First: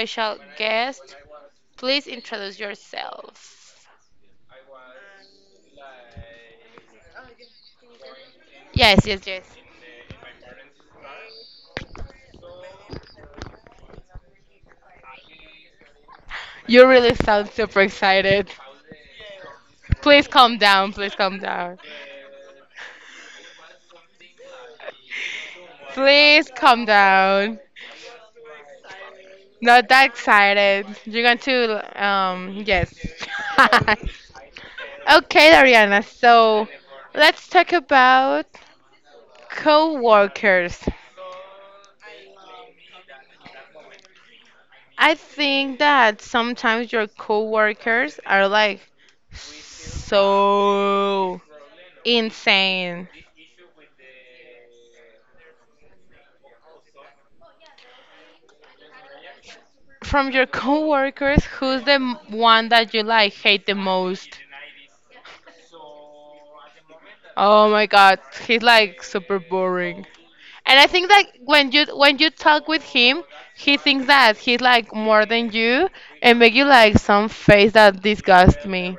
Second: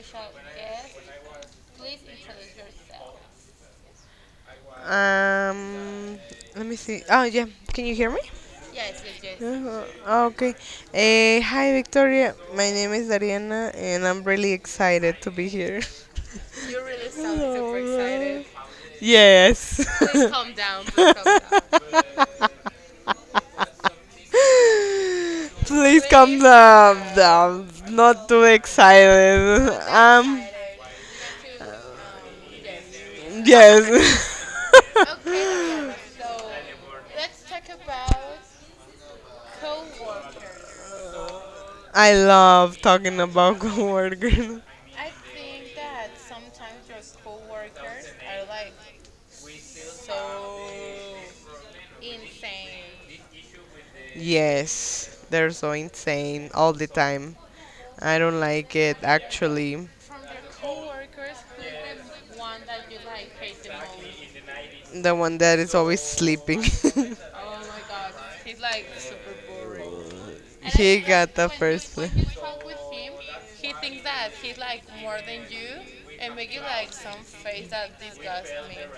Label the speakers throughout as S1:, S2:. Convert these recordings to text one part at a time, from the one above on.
S1: special guest. Please introduce yourself.
S2: Um, Let me see. Oh, yeah. Can you hear me?
S1: Yes, yes,
S2: Yeah,
S1: yes.
S2: okay. Hi, Victoria. My name is Ariana, and I'm really excited to be here.
S1: You really sound super excited.
S2: Yes.
S1: Please calm
S2: Calm
S1: down.
S2: down.
S1: Please calm down.
S2: Please calm, please down,
S1: Please calm
S2: calm
S1: down.
S2: down. Not too excited. Not
S1: Not that
S2: that.
S1: excited. You're going to, yes.
S2: Yes.
S1: Okay, Dariana. So, let's talk about co workers.
S2: I love talking about coworkers.
S1: I think that sometimes your coworkers are like so insane.
S2: Yes, they're so insane all the time. I don't like it actually.
S1: From your coworkers, who's the one that you like hate the most?
S2: The one that is always sleeping.
S1: Oh my god, he's like super boring. And I
S2: He
S1: think that
S2: got the
S1: when you
S2: first place.
S1: when you talk with him, he thinks that he's like more than you and make you like some face that disgusts me.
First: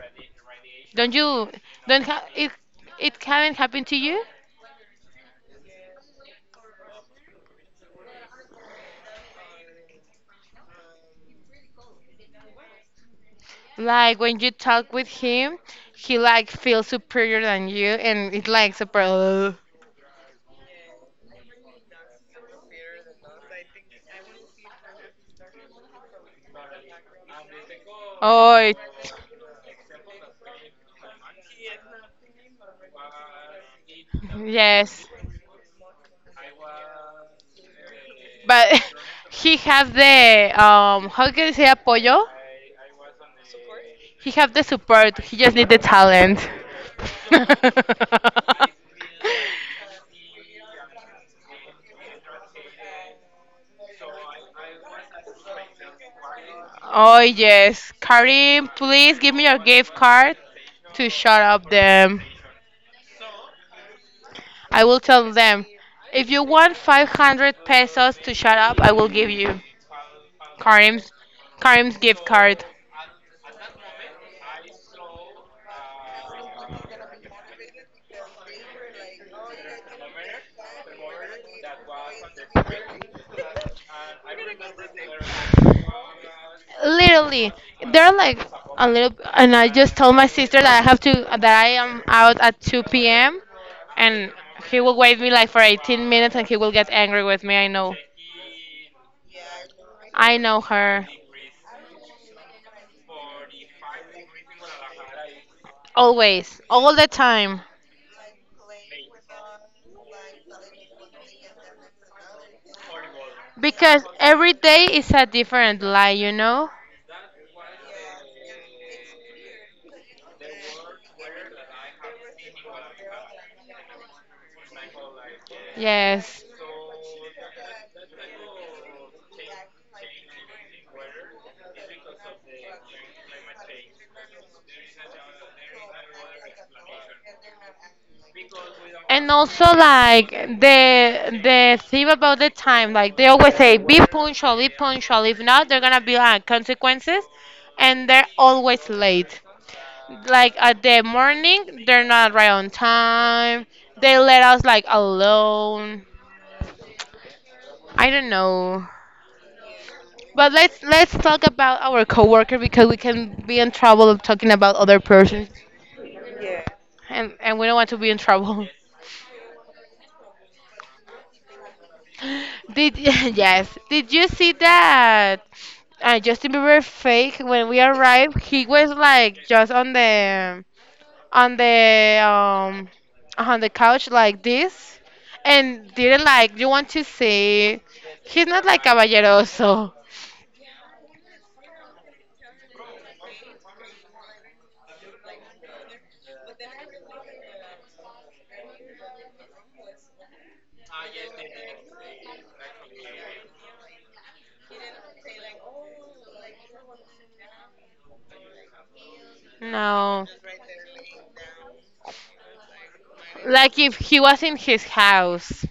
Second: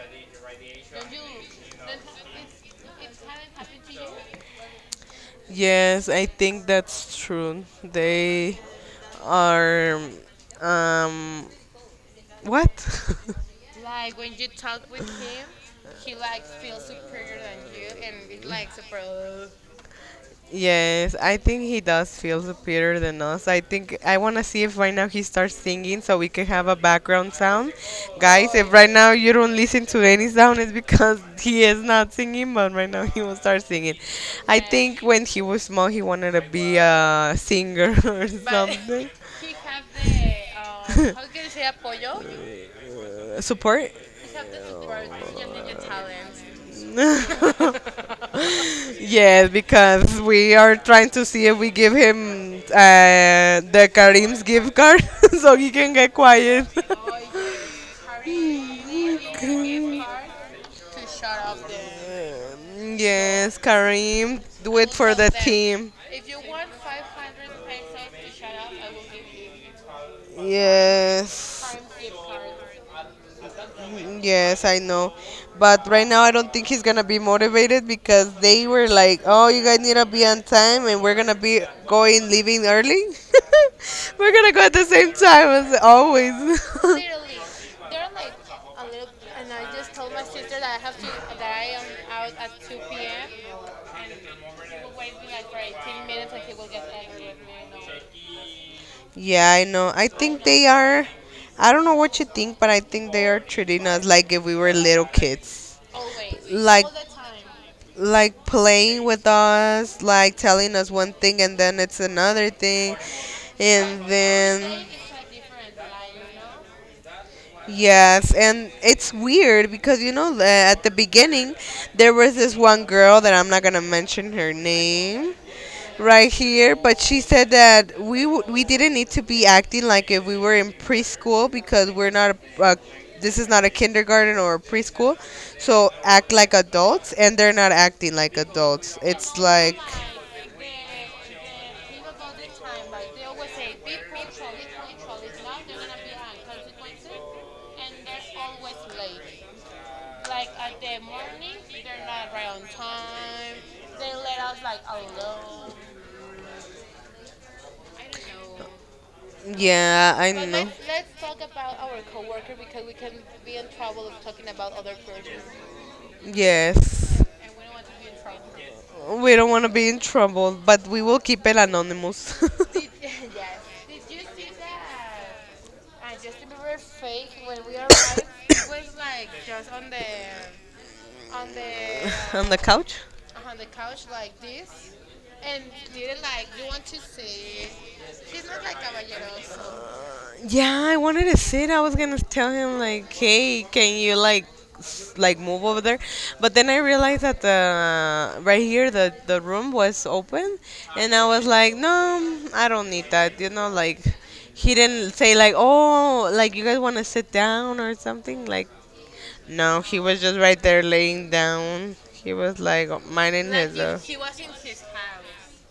S1: Don't you don't ha- it haven't happened to you?
S2: Yes, I think that's true. They are um what?
S1: Like when you talk with him, he like feels superior than you, and it like super. "Ugh."
S2: Yes, I think he does feel superior than us. I think I want to see if right now he starts singing so we can have a background sound. Guys,
S1: Oh,
S2: if
S1: it-
S2: right now you don't listen to any sound, it's because he is not singing, but right now he will start singing. I think
S1: Yes,
S2: when he was small, he wanted to be a singer or
S1: but
S2: something.
S1: he have the, how can you say apoyo?
S2: Support?
S1: He have the support. He just need the talent.
S2: Yes, because we are trying to see if we give him the Karim's gift card so he can get quiet.
S1: Oh yes, Karim, please give me your gift card to shut up them.
S2: Yes, Karim, do
S1: I
S2: it
S1: will
S2: for the
S1: tell them.
S2: team.
S1: If you want 500 pesos to shut up, I will give you Karim's
S2: Yes.
S1: Karim's gift card.
S2: Yes, I know. But right now, I don't think he's going to be motivated because they were like, oh, you guys need to be on time and we're going to be going, leaving early. We're going to go at the same time as always.
S1: Literally, they're like a little, and I just told my sister that I am out at 2 p.m. and he will wait me like for 18 minutes and he will get angry with me. I know.
S2: Yeah, I know. I
S1: I
S2: think
S1: know
S2: they are.
S1: her.
S2: I don't know what you think, but I think they are treating us like if we were little kids.
S1: Always,
S2: Like,
S1: all the time.
S2: like playing with us, like telling us one thing and then it's another thing,
S1: Because
S2: and
S1: every
S2: then
S1: day is a different lie, you know?
S2: yes, and it's weird because you know at the beginning there was this one girl that I'm not gonna mention her name right
S1: Yes.
S2: here, but she said that we didn't need to be acting like if we were in preschool because we're not this is not a kindergarten or a preschool, so act like adults, and they're not acting like adults.
S1: And
S2: It's
S1: also
S2: like
S1: like the thing about the time, like they always say, be punctual, be punctual. If not, they're gonna be like consequences, and they're always late. Like at the morning, they're not right on time. They let us like alone. I don't know.
S2: yeah, I
S1: But let's talk about our coworker because we can be in trouble of talking about
S2: know.
S1: other persons
S2: Yes.
S1: and we don't want to be in trouble.
S2: We don't want to be in trouble, but we will keep it anonymous.
S1: Did yes. Did you see that Justin Bieber fake when we arrived? He was like just on the
S2: On the
S1: um
S2: couch?
S1: on the couch like this and didn't like you want to say he's not like caballeroso.
S2: Yeah, I wanted to sit. I was gonna tell him like, hey, can you like, like move over there? But then I realized that the right here the room was open, and I was like, no, I don't need that. You know, like he didn't say like, oh, like you guys want to sit down or something. Like, no, he was
S1: No.
S2: just right there laying down. He was like minding his.
S1: Like if he was in his house.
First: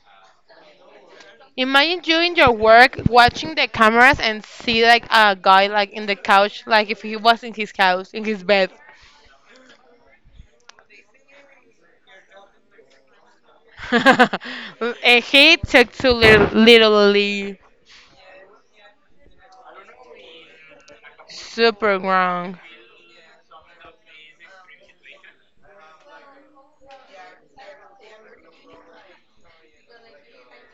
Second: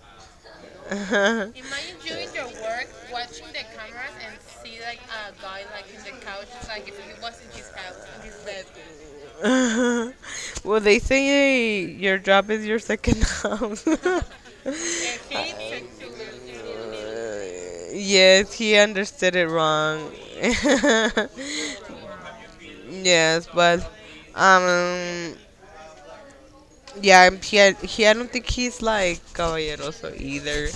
S2: house.
S1: Imagine you in your work watching the cameras and see like a guy like in the couch, like if he was in his couch, in his bed.
S2: Well, they say, "Hey, your job is your second house."
S1: And he took to literally
S2: Yes, he understood it wrong.
S1: super wrong.
S2: Yes, but um, yeah, and he I don't think he's like caballeroso either.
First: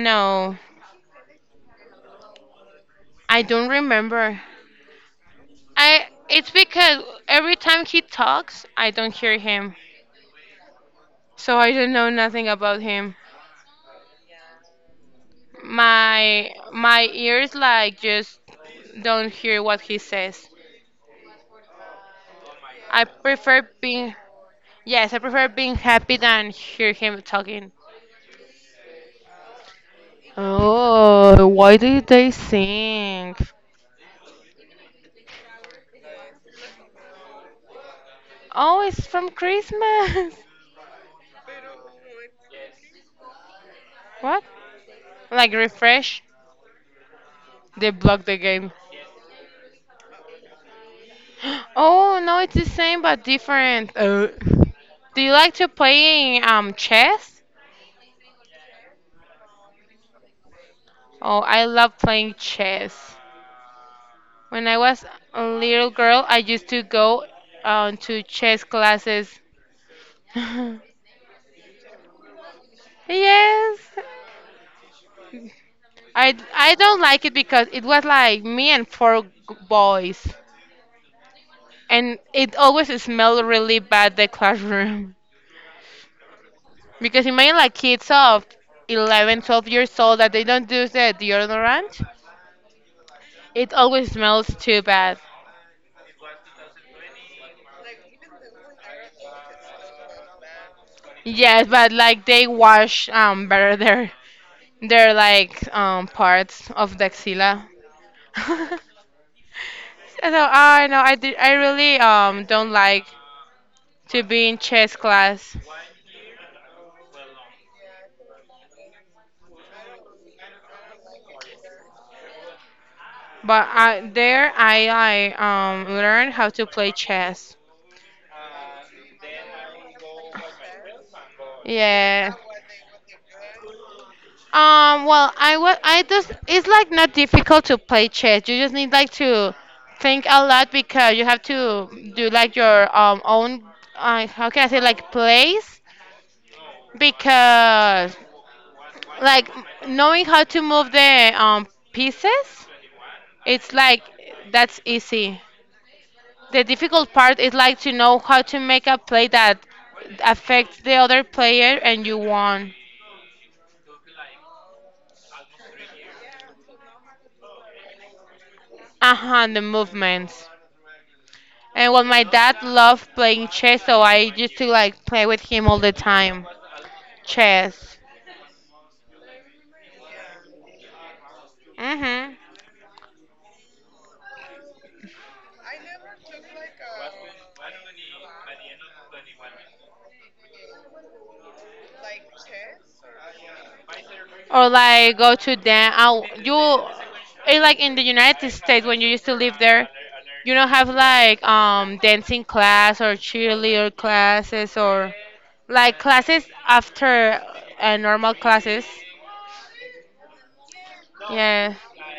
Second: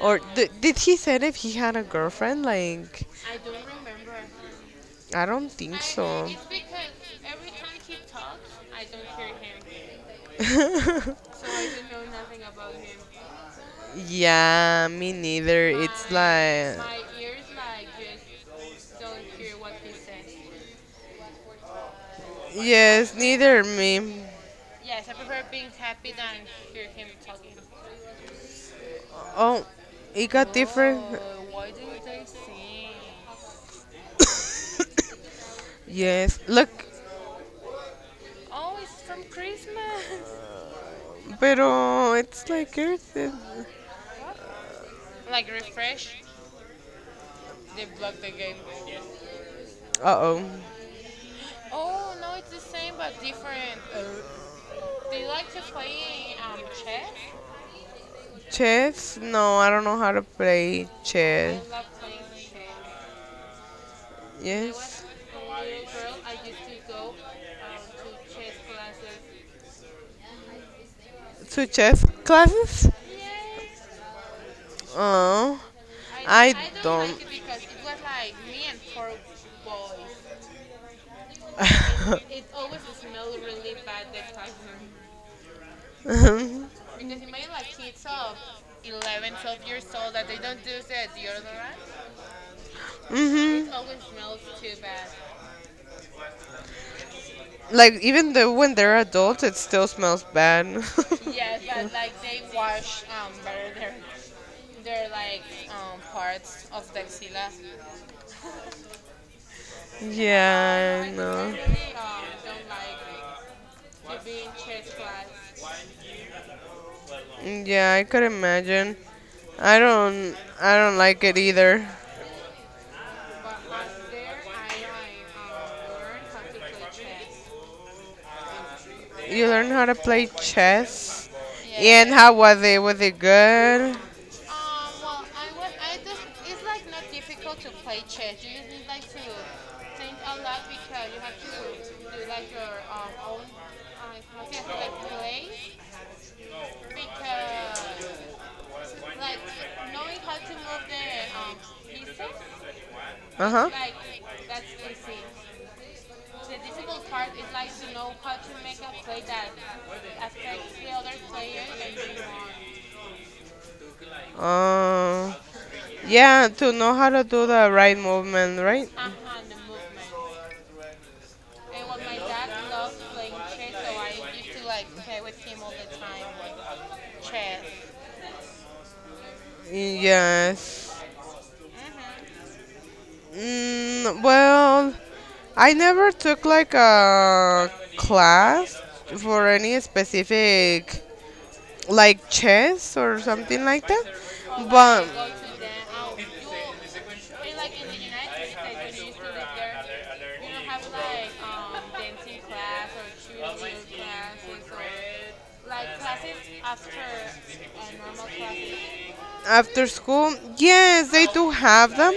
S2: Or did he said if he had a girlfriend? Like,
S1: I don't remember.
S2: I don't think
S1: I
S2: so.
S1: it's because every time he talks, I don't hear him, so I don't know nothing about him.
S2: Yeah, me neither. It's
S1: My
S2: like.
S1: my ears like just don't hear what he says. I
S2: Yes, neither
S1: prefer being
S2: me.
S1: Yes, I prefer being happy than hear him talking.
S2: Oh, it got different.
S1: Oh, why did they sing?
S2: Yes, look,
S1: Oh, it's from Christmas.
S2: pero it's like Earth.
S1: What? Like refresh? They block the game.
S2: Oh.
S1: Oh no, it's the same but different. Do you like to playing chess?
S2: Chess? No, I don't know how to play
S1: Oh,
S2: chess.
S1: I love playing chess. When I was
S2: Yes.
S1: a little girl, I used to go to chess classes.
S2: To chess classes?
S1: yes,
S2: Oh,
S1: I
S2: I
S1: I don't like it because it was like me and four boys,
S2: mhm.
S1: and it always smelled really bad the classroom. Because imagine like kids of 11, 12 years old that they don't do the deodorant,
S2: Mhm.
S1: it always smells too bad.
S2: Like even though when they're adults, it still smells bad.
S1: Yes, but like they wash better their like parts of the axilla. I know, I know,
S2: Yeah,
S1: I
S2: know.
S1: really don't like to be in chess class,
S2: Yeah, I could imagine. I don't. I don't like it either.
S1: but I, there I learned how to play chess.
S2: You learned how to play chess. Yeah. And how
S1: Yeah.
S2: was it? Was it good?
S1: Well, I was. I just. It's like not difficult to play chess. You just need like to think a lot because you have to do like your own. How can I say like plays because like knowing how to move the pieces,
S2: Uh
S1: it's
S2: huh.
S1: like that's easy. The difficult part is like to know how to make a play that affects the other player and you won.
S2: Um. Yeah, to know how to do the right movement, right?
S1: Uh-huh, and the movements. And well, my dad loved playing chess, so I used to like play with him all the time chess.
S2: Yes.
S1: Mm-hmm.
S2: Mm, well, I never took like a class for any specific like chess or something like that.
S1: Or
S2: But
S1: like go to dance you. It's like in the United States, when you used to live there, you don't have like dancing class or cheerleader classes or like classes after normal classes.
S2: after school, yes, they do
S1: Yeah.
S2: have them,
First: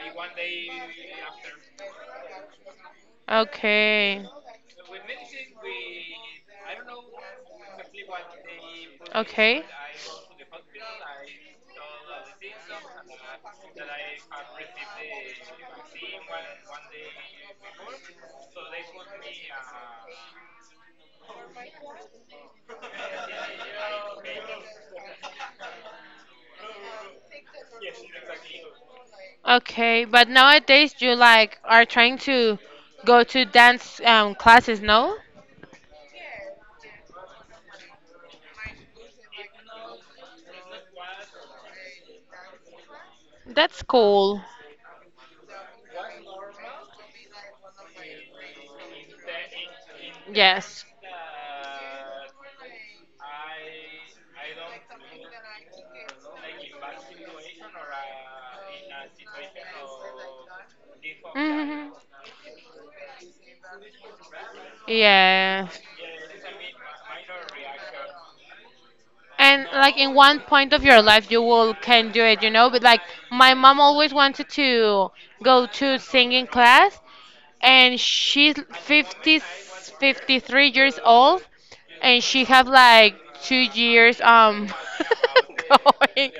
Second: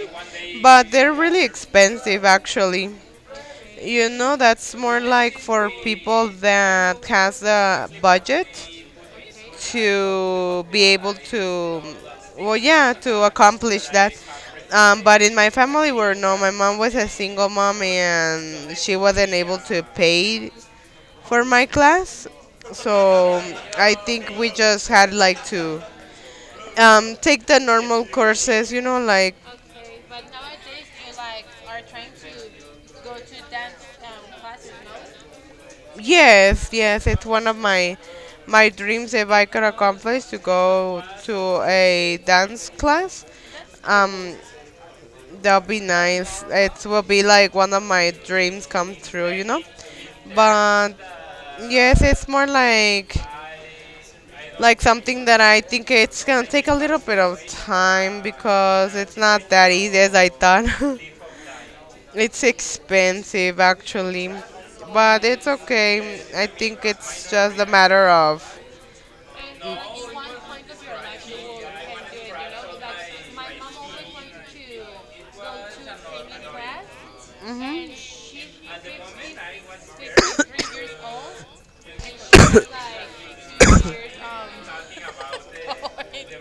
S2: but they're really expensive actually. You
S1: Okay.
S2: know, that's more like for people that has the budget
S1: Okay.
S2: to be able to, well, yeah, to accomplish that. But in my family, were no, my mom was a single mom and she wasn't able to pay for my class. So I think we just had like to take the normal courses, you know, like
S1: Okay, but nowadays you like are trying to go to dance classes, no?
S2: yes, yes, it's one of my dreams if I could accomplish to go to a dance class.
S1: That's
S2: Um,
S1: cool.
S2: That'll be nice. It will be like one of my dreams come true, you know.
S1: Yes.
S2: But yes, it's more like something that I think it's gonna take a little bit of time because it's not that easy as I thought.
S1: Hmm.
S2: It's expensive actually, but it's
S1: Yeah.
S2: okay. I think it's just a matter of
S1: And like in one point of your life, you will can do it. But like my mom always wanted to go to singing class, and she's fifty three years old, and she have like 2 years going.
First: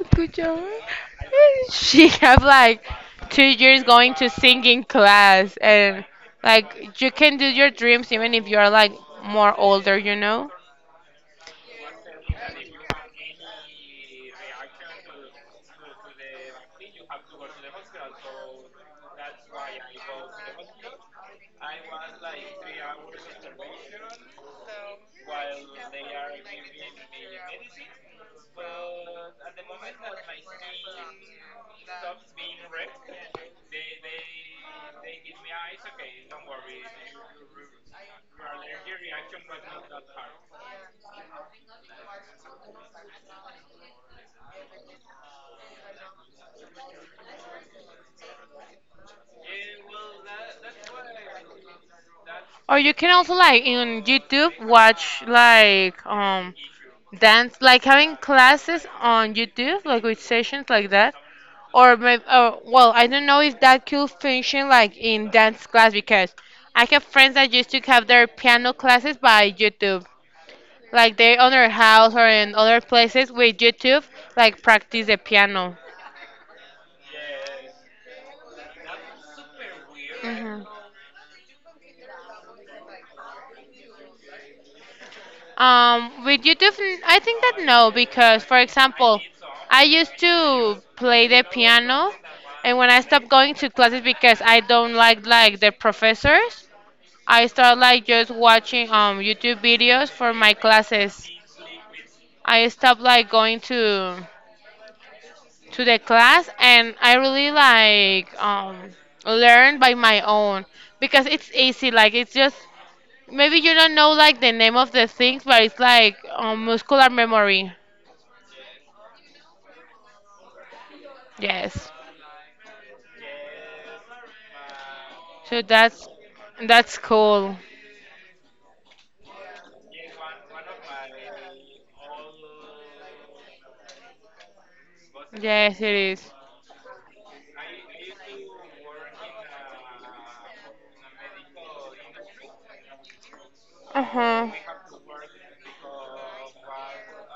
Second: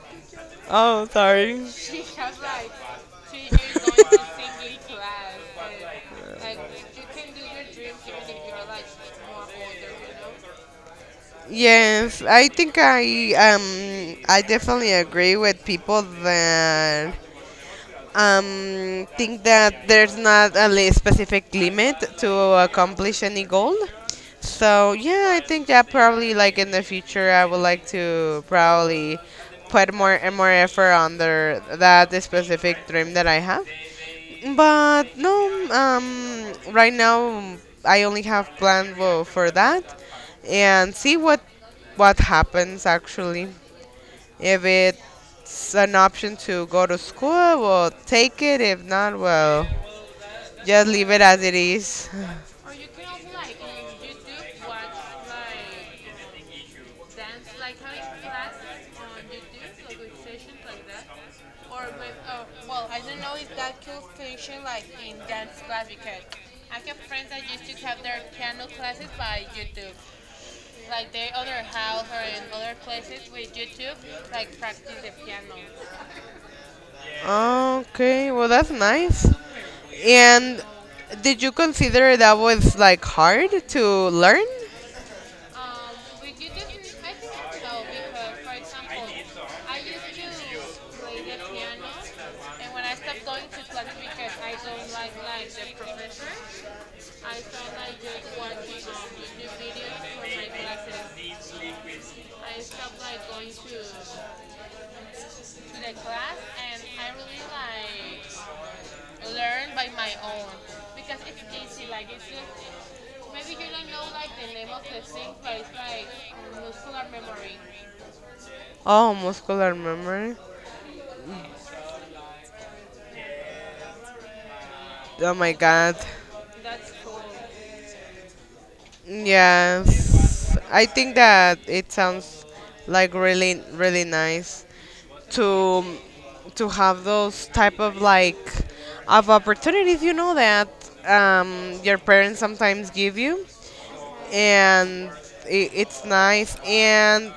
S1: Escúchame.
S2: oh, sorry.
S1: She have like 2 years going to singing class, and like you can do your dreams even if you are like more older.
S2: Yes, I think I definitely agree with people that think that there's not a specific limit to accomplish any goal. So yeah, I think that probably like in the future I would like to probably put more and more effort under that specific dream that I have. But no, right now I only have plan for that, and see what happens actually. If it's an option to go to school, we'll take it. If not, well, just leave it as it is.
S1: Or you can also like in YouTube watch like dance like having classes on YouTube like with sessions like that. Or maybe, well, I don't know if that could function like in dance class because I have friends that used to have their piano classes by YouTube. Like they on their house or in other places with YouTube like practice the piano.
S2: Okay, well, that's nice.
S1: Mhm.
S2: And did you consider that was like hard to learn?
S1: With YouTube, I think that no, because for example, I used to play the piano, and when I stopped going to classes because I don't like the professors, I started like just watching YouTube videos for my classes. I stopped like going to the class, and I really like learn by my own because it's easy. Like it's just maybe you don't know like the name of the things, but it's like muscular memory.
S2: Oh, muscular memory.
S1: Yes.
S2: Oh my
S1: So
S2: god.
S1: that's cool.
S2: Yes. I think that it sounds like really, really nice.
S1: Yes,
S2: to
S1: it is.
S2: to have those type of like of opportunities you know that um, your parents sometimes give you
S1: Uh huh.
S2: and it's nice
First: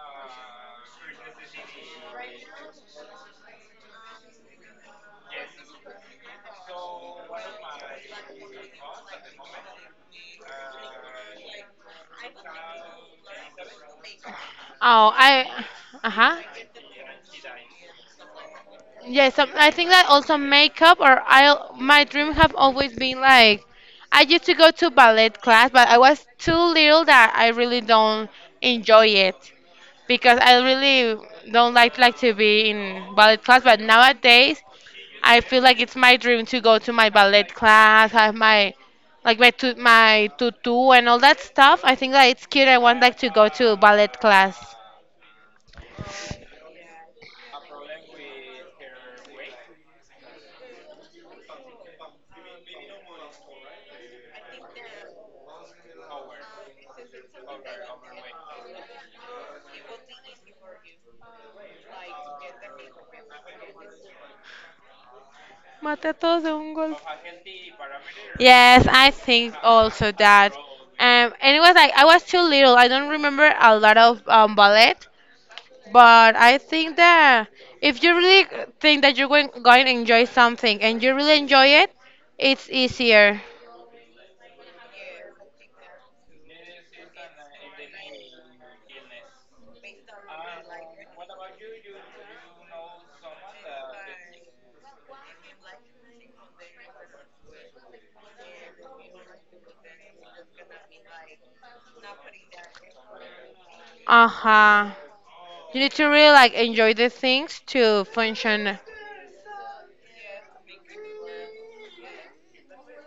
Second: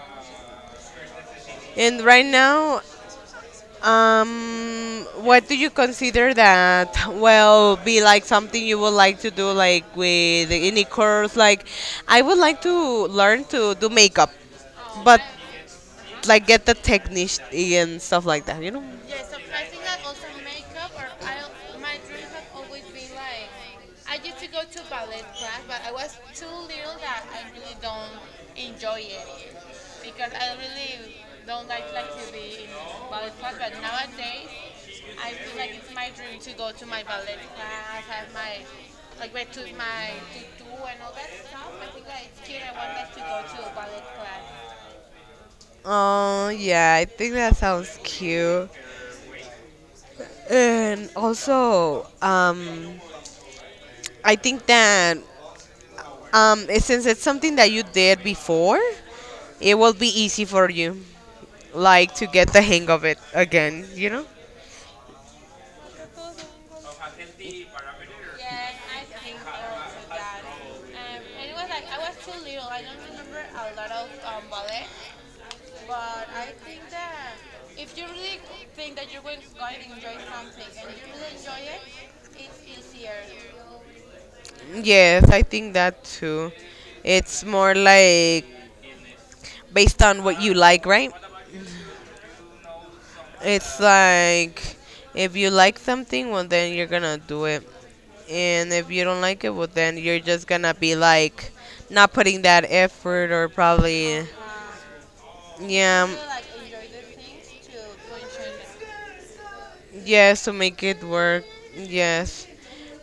S2: and right now um, what do you consider that well be like something you would like to do like with any course like I would like to learn to do makeup
S1: Oh,
S2: but
S1: I. Uh huh.
S2: like get the technique and stuff like that you know.
S1: Yes, so I think that also makeup or I. My dream have always been like. I used to go to ballet class, but I was too little that I really don't enjoy it because I really don't like to be in ballet class. But nowadays, I feel like it's my dream to go to my ballet class, have my like my tu- my tutu and all that stuff. I think that it's cute. I want like to go to ballet class.
S2: Oh, yeah, I think that sounds cute. And also, I think that since it's something that you did before, it will be easy for you, like to get the hang of it again, you know?
S1: Mata a todos de un golpe. Yes, I think also that. Anyways, I was too little. I don't remember a lot of ballet, but I think that if you really think that you're going to enjoy something and you really enjoy it, it's easier.
S2: Yes, I think that too. It's more like based on what you like, right? It's like if you like something, well, then you're gonna do it. And if you don't like it, well, then you're just gonna be like not putting that effort or
S1: Uh
S2: probably,
S1: huh. You need to
S2: yeah.
S1: really like enjoy the things to function.
S2: Yes, to make it work. Yes.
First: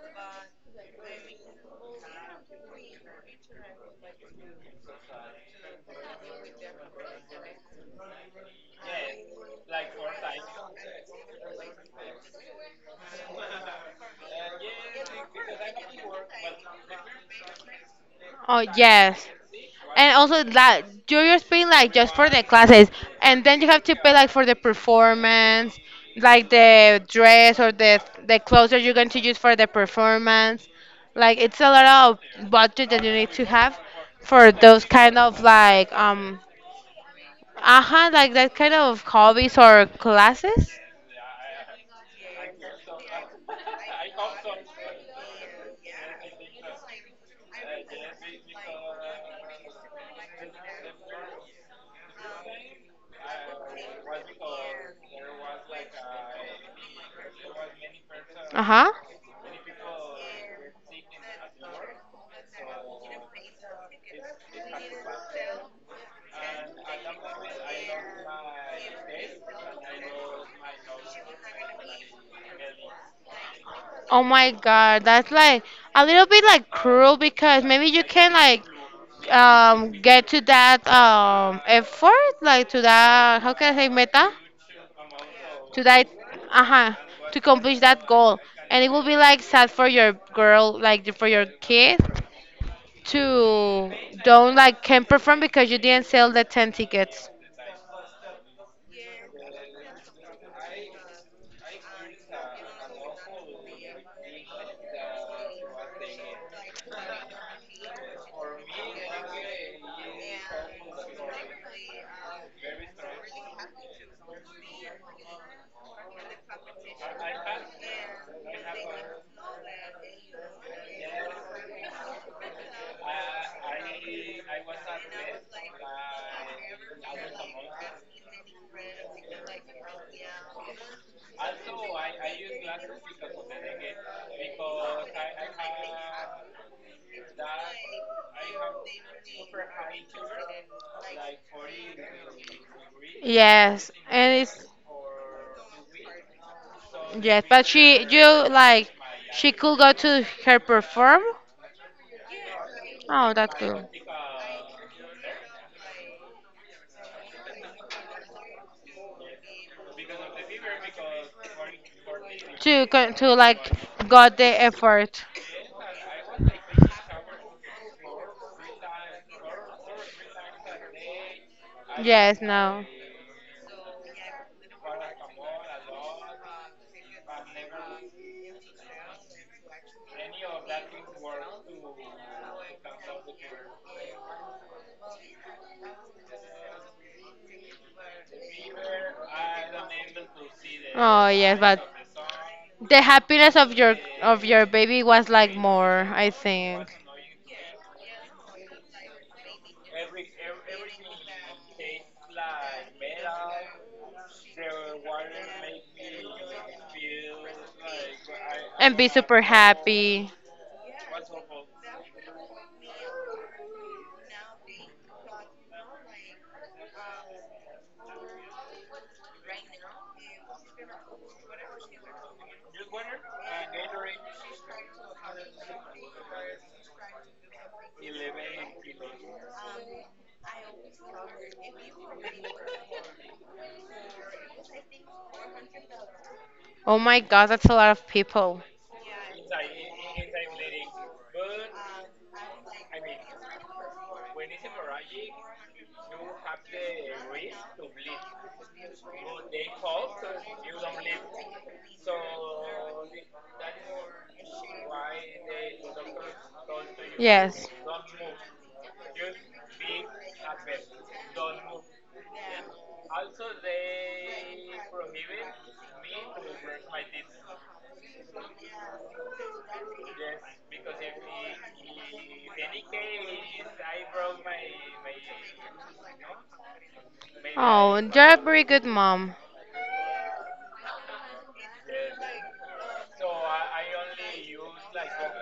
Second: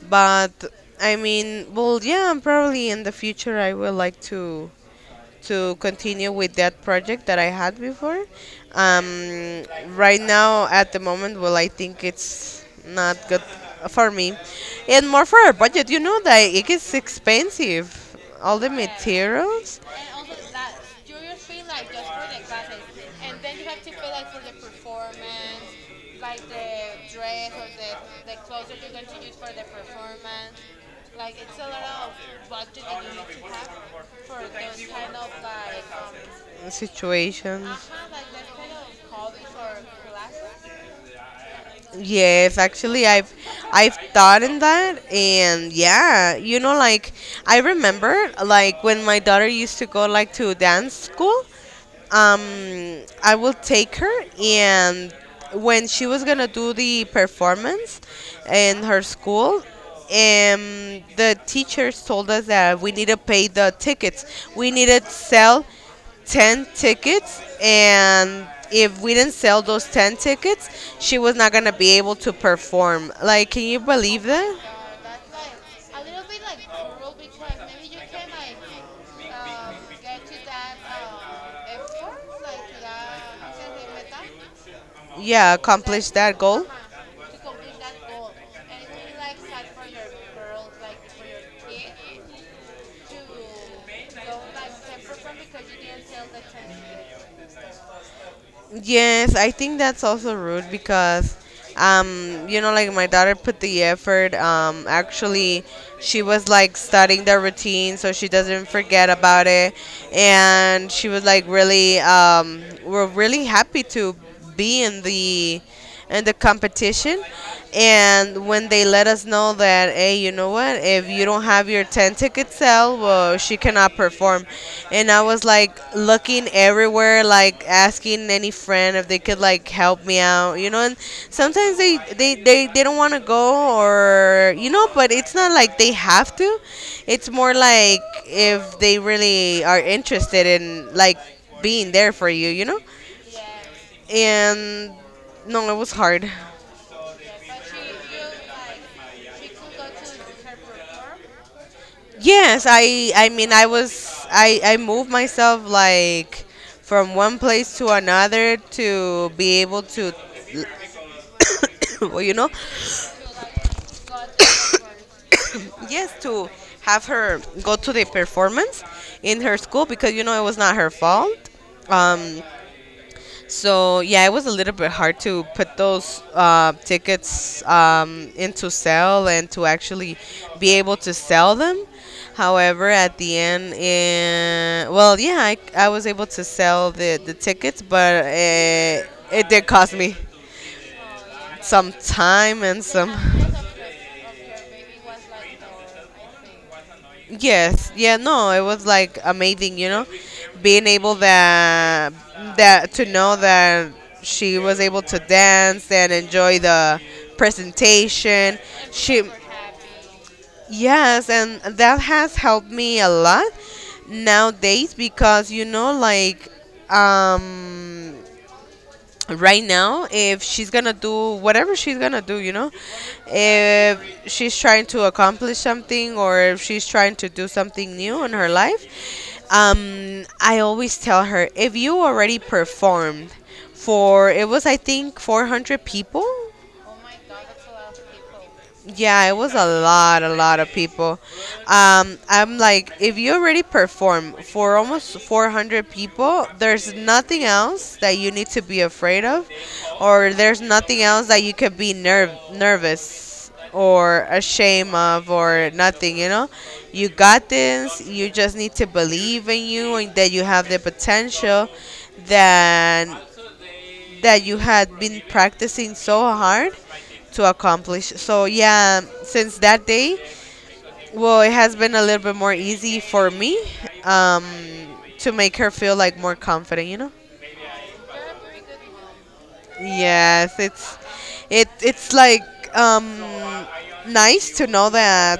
S2: But I mean, well, yeah, probably in the future I would like to continue with that project that I had before. Um, right now, at the moment, well, I think it's not good for me, and more for our budget. You know that it is expensive, all
S1: Oh
S2: the
S1: yes,
S2: materials,
S1: and also that you're just paying like just for the classes, and then you have to pay like for the performance, like the dress or the clothes that you're going to use for the performance. Like it's a lot of budget that you need to have for those kind of like
S2: situations.
S1: uh huh, like that kind of hobbies or classes.
S2: Yes, actually, I've thought in that, and yeah, you know, like I remember, like when my daughter used to go like to dance school, um, I will take her, and when she was gonna do the performance
S1: Uh
S2: in
S1: huh.
S2: her school, the teachers told us that we need to pay the tickets. We needed to sell 10 tickets, and if we didn't sell those 10 tickets she was not going to be able to perform, like can you believe
S1: Oh
S2: that?
S1: my god, that's like a little bit like cruel because maybe you can like get to that effort, like to that, how can I say meta,
S2: Yeah,
S1: to that,
S2: accomplish that goal.
S1: uh-huh, to accomplish that goal, and it will be like sad for your girl, like for your kid, to don't like can perform because you didn't sell the 10 tickets.
S2: Yes, I think that's also rude because, you know, like my daughter put the effort. Actually, she was like studying the routine so she doesn't forget about it, and she was like really, we're really happy to be in the competition. And when they let us know that, hey, you know what? If you don't have your 10 ticket sale, well, she cannot perform. And I was like looking everywhere, like asking any friend if they could like help me out, you know. And sometimes they don't want to go or you know, but it's not like they have to. It's more like if they really are interested in like being there for you, you know.
S1: Yes, and it's
S2: And no, it was hard.
S1: yes, but she you like she could go to her perform.
S2: Yes, I
S1: Oh,
S2: mean
S1: that's
S2: I
S1: good.
S2: was I moved myself like from one place to another to be able to well, you know,
S1: To con- to like got the effort.
S2: yes, to have her go to the performance in her school because you know it was not her fault. Um,
S1: Yes, no.
S2: so yeah, it was a little bit hard to put those tickets into sale and to actually be able to sell them. However, at the end, eh, well, yeah, I was able to sell the tickets, but it did cost me
S1: Oh yes, but
S2: some time and
S1: the
S2: some.
S1: happiness of your baby was like more, I think.
S2: Yes, yeah, no, it was like amazing, you know, being able that that to know that she was able to dance and enjoy the presentation.
S1: And be
S2: She,
S1: super happy.
S2: yes, and that has helped me a lot nowadays because you know, like, um, right now if she's gonna do whatever she's gonna do you know if she's trying to accomplish something or if she's trying to do something new in her life I always tell her if you already performed for it was I think 400 people.
S1: Oh my god, that's a lot of people.
S2: Yeah, it was a lot of people. I'm like, if you already perform for almost 400 people, there's nothing else that you need to be afraid of, or there's nothing else that you could be nerve nervous or ashamed of or nothing. You know, you got
S1: Yes.
S2: this. You just need to believe in you and that you have the potential. Then that you had been practicing so hard to accomplish. So yeah, since that day, well, it has been a little bit more easy for me um, to make her feel like more confident. You know?
S1: leg, you're a very good mom.
S2: Yes, it's like um, nice to know that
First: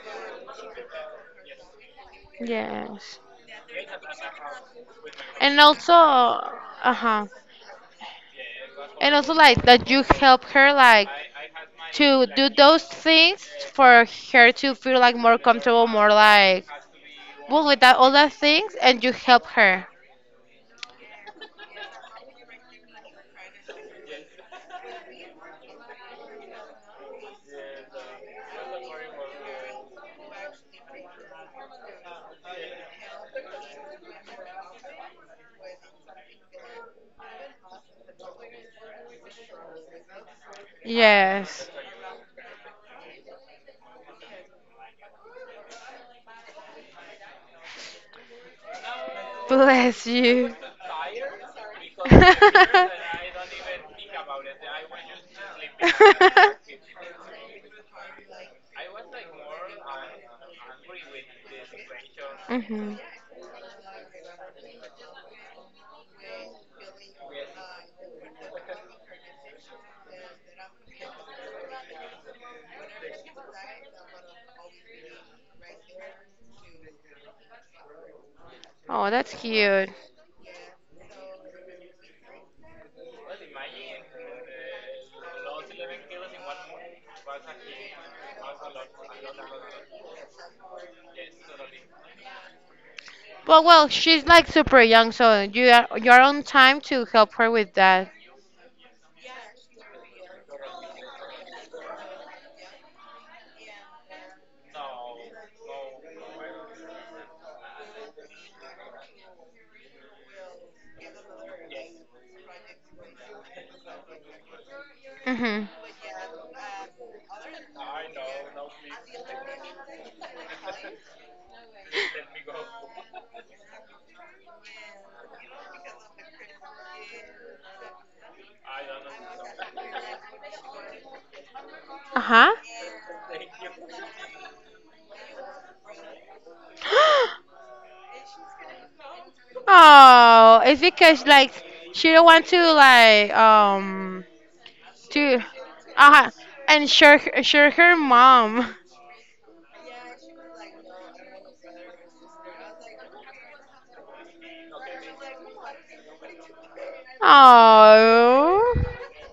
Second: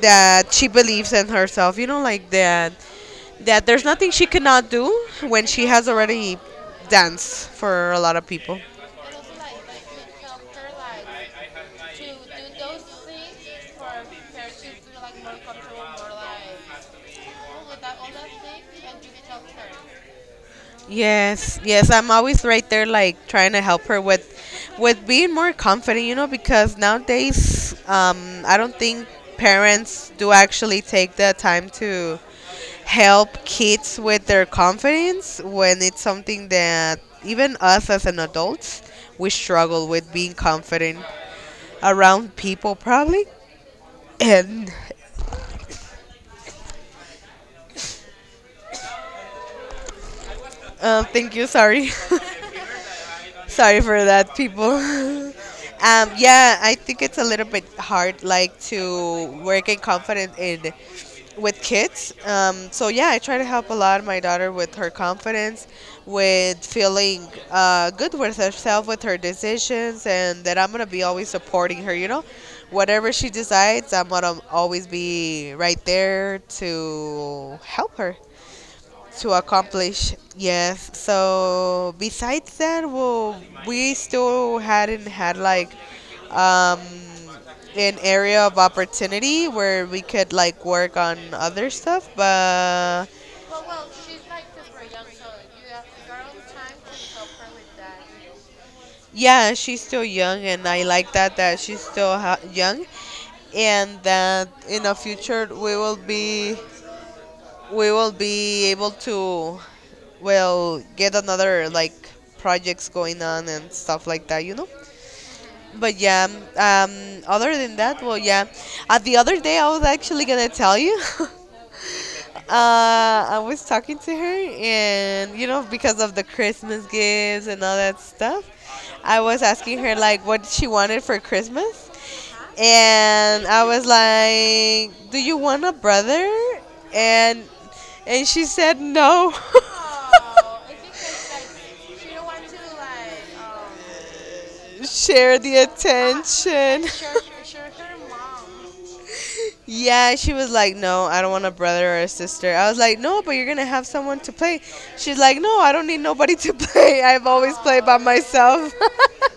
S2: that she believes in herself. You know, like
S1: Yes,
S2: that
S1: yes,
S2: that there's nothing she cannot do when
S1: and
S2: she has
S1: also,
S2: already
S1: uh huh,
S2: danced for a lot of people.
S1: and also like that you help her like to do those things for her to feel like more comfortable, more like well with that all that things, and you help her.
S2: Yes, yes, I'm always right there, like trying to help her with being more confident, you know, because nowadays, I don't think parents do actually take the time to help kids with their confidence when it's something that even us as an adults we struggle with being confident
S1: Yes,
S2: around people probably. And
S1: bless you.
S2: thank you, sorry. Sorry for that, people. Yeah, I think it's a little bit hard, like to work and confident in with kids. So
S1: Mhm.
S2: yeah, I try to help a lot my daughter with her confidence, with feeling good with herself, with her decisions, and that I'm gonna be always supporting her. You know, whatever she decides, I'm gonna always be right there to help her
S1: Oh,
S2: to
S1: that's cute.
S2: accomplish. Yes. So besides that, well, we still hadn't had like um, an area of opportunity where we could like work on other stuff. But
S1: Well, she's like super young, so you are on time to help her with that.
S2: yeah, she's still young, and I like that that she's still young, and that in the future we will be able to well get another like projects going on and stuff like that. You know.
S1: Mhm.
S2: But yeah, other than that, well, yeah. The other day, I was actually gonna tell you. I was talking to her, and you know, because of the Christmas gifts and all that stuff, I was asking her like what she wanted for Christmas,
S1: Uh huh.
S2: and I was like, "Do you want a brother?" and and she said no.
S1: Oh, it's because like she don't want to like
S2: Share
S1: to
S2: the
S1: uh huh
S2: attention.
S1: ensure ensure her mom.
S2: Yeah, she was like, no, I don't want a brother or a sister. I was like, no, but you're gonna have someone to play. She's like, no, I don't need nobody to play. I've always played by myself.
S1: Oh,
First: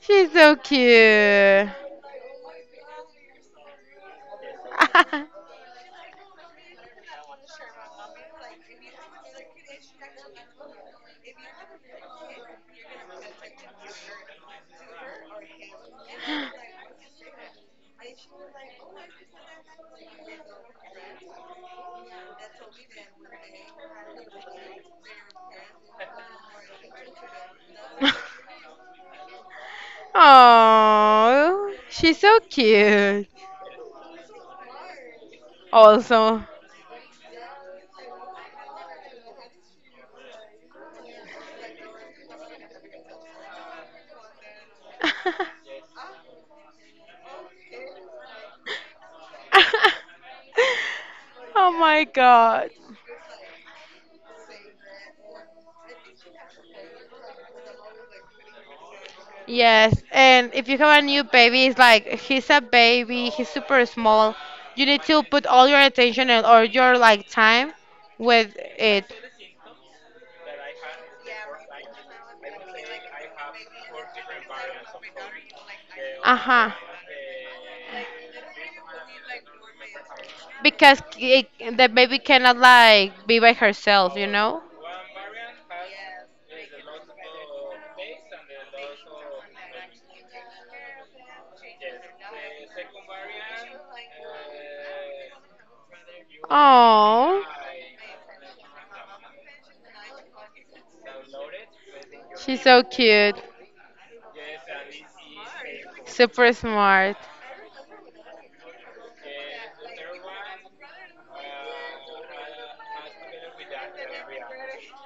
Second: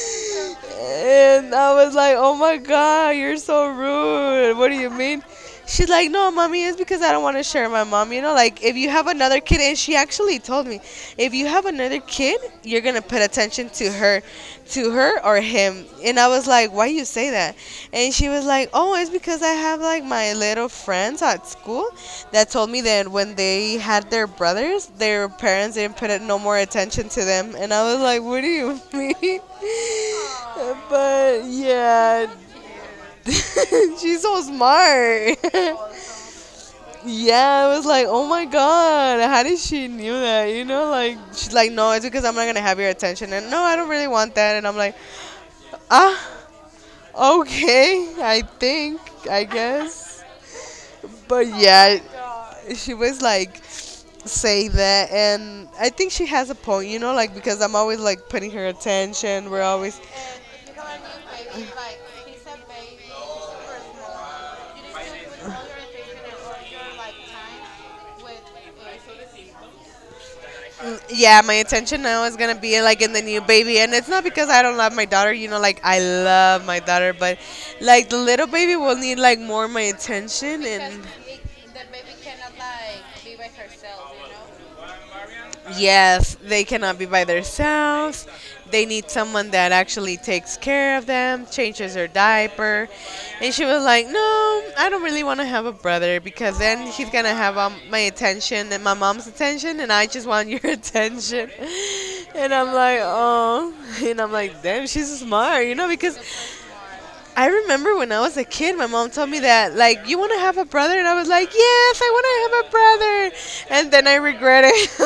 S1: she's so
S2: And
S1: cute.
S2: I was like, oh my God, you're so rude. What do you mean? She's like, no, mommy, it's because I don't want to share my mom. You know, like if you have another kid, and she actually told me, if you have another kid, you're going to put attention to her or him. And I was like, why you say that? And she was like, oh, it's because I have like my little friends at school that told me that when they had their brothers, their parents didn't put no more attention to them. And I was like, what do you mean? But
S1: Oh, she's
S2: yeah,
S1: so cute.
S2: she's so smart.
S1: Also.
S2: Yeah, I was like, oh my god, how did she knew that? You know, like she's like, no, it's because I'm not gonna have your attention, and no, I don't really want that. And I'm like, ah, okay, I think, I guess. But
S1: Oh
S2: yeah,
S1: my god.
S2: she was like say that and I think she has a point you know like because I'm always like putting her attention we're
S1: Yes,
S2: always
S1: and if you have a new baby, it's like he's a baby, he's super small. You need to put all your attention and all your like time with it.
S2: yeah, my attention now is gonna be like in the new baby, and it's not because I don't love my daughter. You know, like I love
S1: Uh-huh.
S2: my daughter, but like the little baby will need like more my attention
S1: Because
S2: and.
S1: the baby cannot like be by herself, you know?
S2: Yes, they cannot be by themselves. They need someone that actually takes care of them, changes their diaper. And she was like, no, I don't really want to have a brother because then he's going to
S1: Oh,
S2: have my attention and my mom's attention, and I just want your attention. And
S1: she's
S2: I'm
S1: so
S2: like,
S1: cute,
S2: oh. And I'm like, damn, she's smart, you know, because
S1: super smart.
S2: I remember when I was a kid, my mom told me that, like, you want to have a brother? And I was like, yes, I want to have a brother. And then I regret it.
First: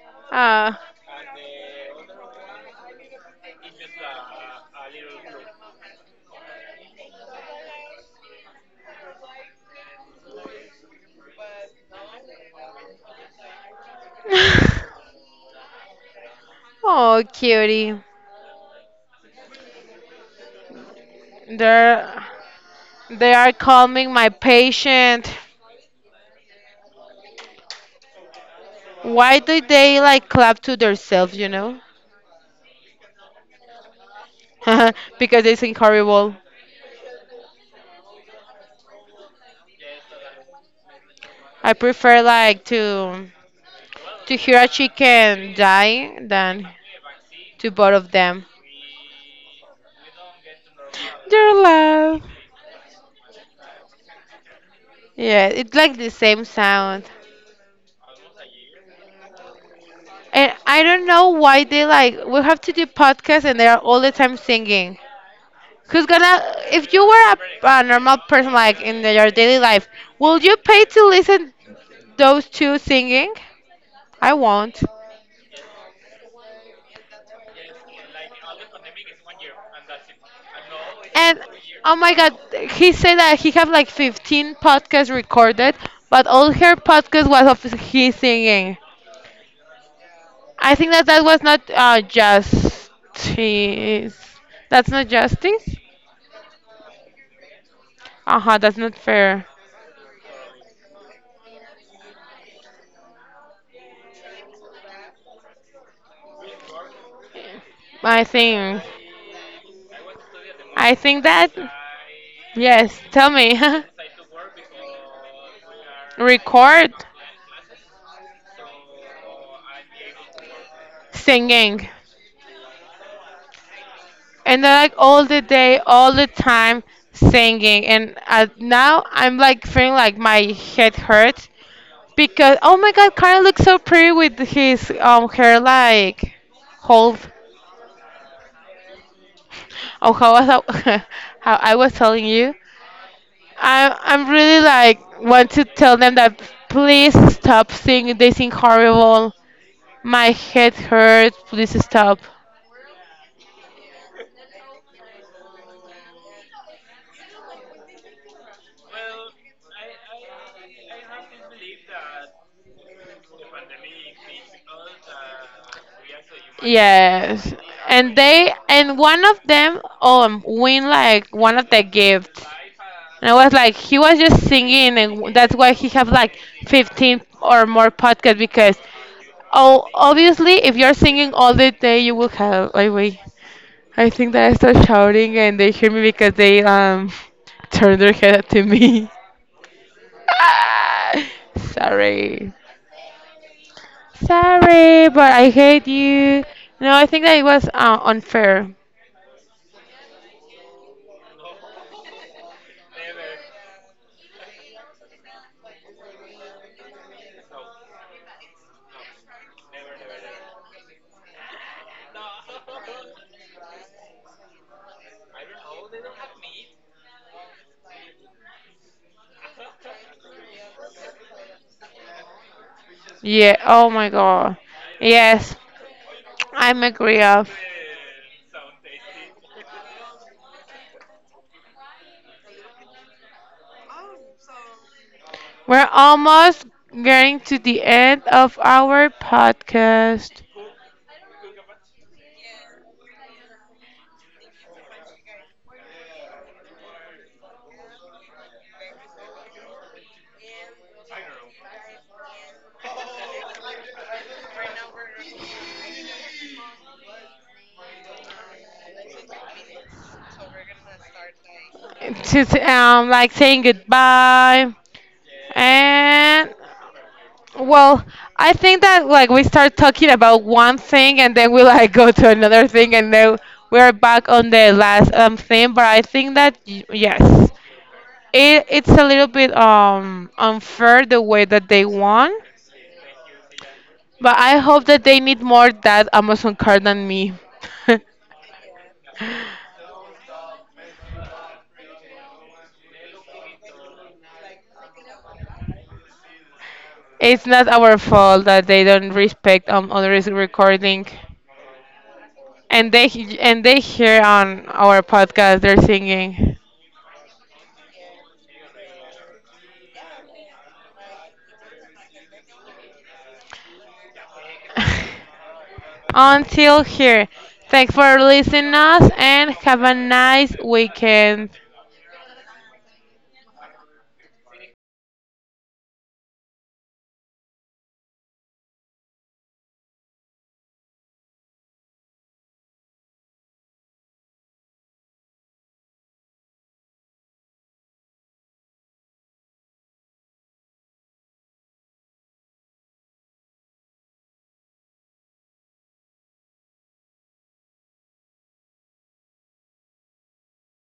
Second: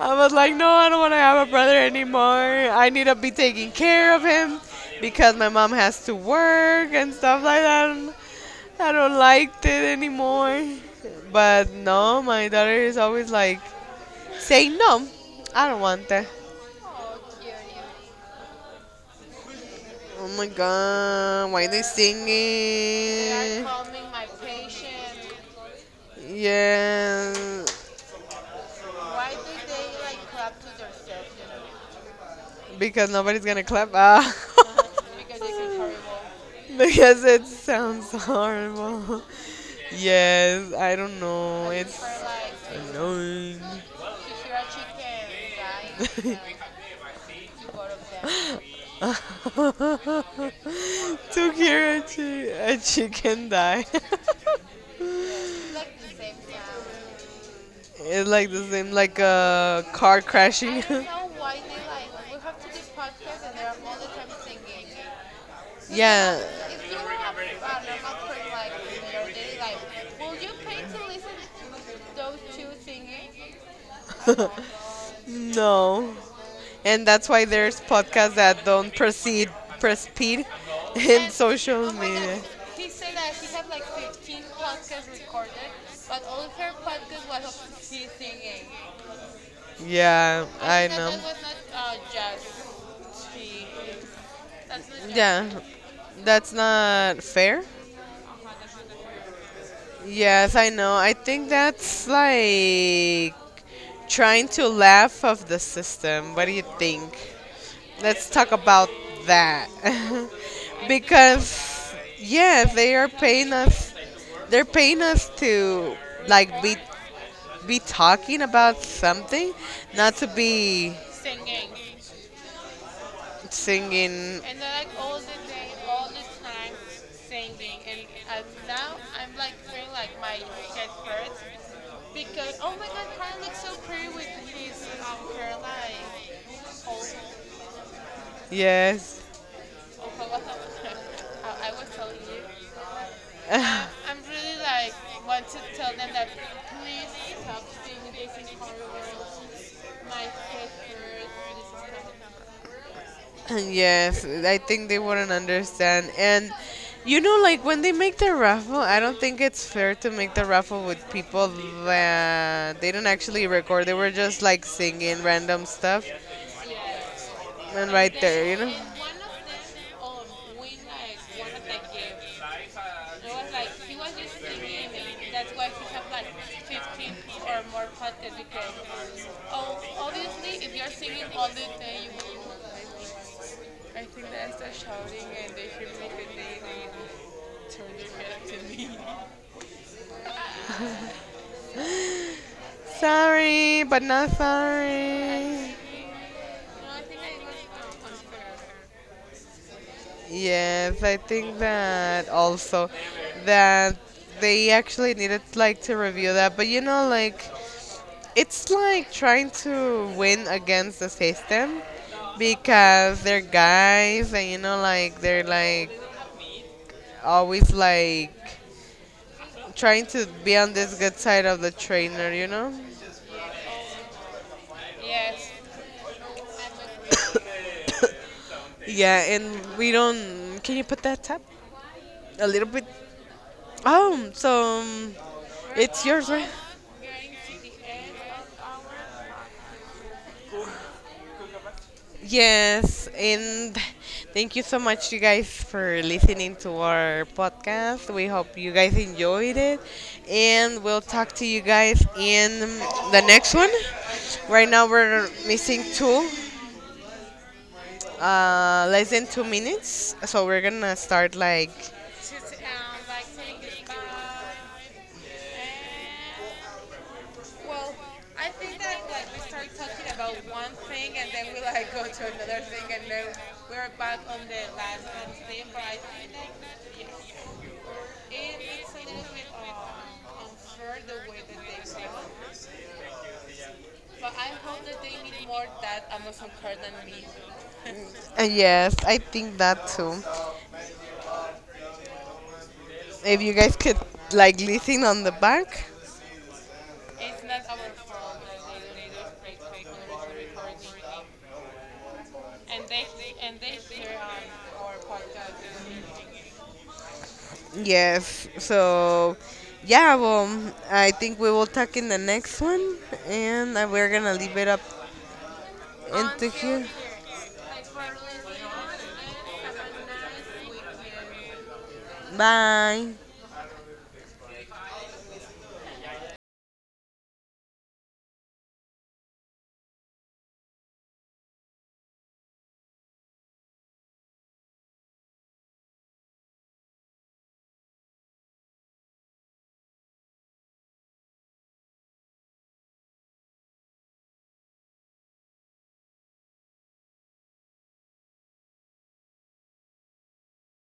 S2: I was like, no,
S1: Ah,
S2: I don't want to have a brother anymore. I need to be taking care of him because my mom has to work and stuff like that. And I don't like it anymore. But no, my daughter is always like saying, no, I don't want that.
S1: oh, cutie.
S2: Oh my god, why are they
S1: They're
S2: singing?
S1: they are calming my patient.
S2: Yeah,
S1: Why do they like clap to themselves? You know,
S2: because nobody's gonna clap. Ah.
S1: because they sing horrible.
S2: Because it sounds horrible. Yes, I don't know.
S1: I
S2: It's
S1: prefer like to
S2: annoying.
S1: to hear a chicken die than to both of them.
S2: To
S1: They're
S2: hear a,
S1: loud.
S2: a chicken die.
S1: Yeah, it's like the same sound.
S2: It's like the same, like a car
S1: And
S2: crashing.
S1: I don't know why they like we have to do podcasts and they are all the time singing. Who's
S2: Yeah.
S1: gonna? If you were a normal person, like in your daily life, will you pay to listen those two singing? I won't.
S2: No. And that's why there's podcasts that don't proceed in
S1: And
S2: social
S1: oh my god,
S2: media.
S1: he said that he have like 15 podcasts recorded, but all her podcast was of his singing.
S2: Yeah,
S1: I
S2: I
S1: think that
S2: know.
S1: that was not justice. That's not
S2: Yeah.
S1: justice.
S2: That's not fair.
S1: Uh huh. That's not fair.
S2: Yes, I know. I think that's like trying to laugh of the system. What do you think?
S1: I
S2: Let's talk
S1: think.
S2: about that.
S1: I think that.
S2: Because yeah,
S1: Yes. Tell me.
S2: they're paying us to like
S1: Record
S2: be talking about something, not to be
S1: singing,
S2: singing
S1: and they're like all the day, all the time singing. And now I'm like feeling like my head hurts because oh my god, Karen looks so pretty with his hair like hold.
S2: yes.
S1: Oh, how I was telling you, I I'm really like want to tell them that please stop singing. They sing horrible. My head hurts. Please stop.
S2: Yes, I think they wouldn't understand. And you know, like when they make the raffle, I don't think it's fair to make the raffle with people that they don't actually record. They were just like singing random stuff.
S1: Humanity Yes. are.
S2: And
S1: And made
S2: right there,
S1: they
S2: you know.
S1: and one of them win like one of the gifts. Life has. And I was like, he was just singing, and that's why he have like 15 or more podcasts because, oh, obviously, if you're singing all the day, you will have. I wait. I think that I start shouting and they hear me because they turn their head to me. Sorry.
S2: Sorry, but not
S1: Sorry, but I
S2: sorry.
S1: hate you. No, I think that it was unfair.
S2: Yes, I think that also that they actually needed like to review that, but you know, like it's like trying to win against the system because they're guys and you know, like they're like always like trying to be on this good side of the trainer, you know.
S1: Yeah, oh my god. Yes, I'm agree of.
S2: Yeah, and we don't. Can you put that up a little bit? Oh, so
S1: We're
S2: it's yours, right?
S1: almost getting to the end of our podcast.
S2: Yes, and thank you so much, you guys, for listening to our podcast. We hope you guys enjoyed it, and we'll talk to you guys in the next one. Right now, we're missing two, less than 2 minutes, so we're gonna start like.
S1: Just like saying goodbye. And well, I think that like we start talking about one thing and then we like go to another thing and then we're back on the last thing. But I think that yes, it's a little bit unfair the way that they won. But I hope that they need more that Amazon card than me.
S2: Yes, I think that too. If you guys could like listen on the back,
S1: It's not our fault that they don't respect others recording, and they and they hear on our podcast they're singing.
S2: yes. So, yeah. Well, I think we will talk in the next one, and we're gonna leave it up into
S1: Until
S2: here.
S1: here. Thanks for listening us and have a nice weekend.
S2: Bye.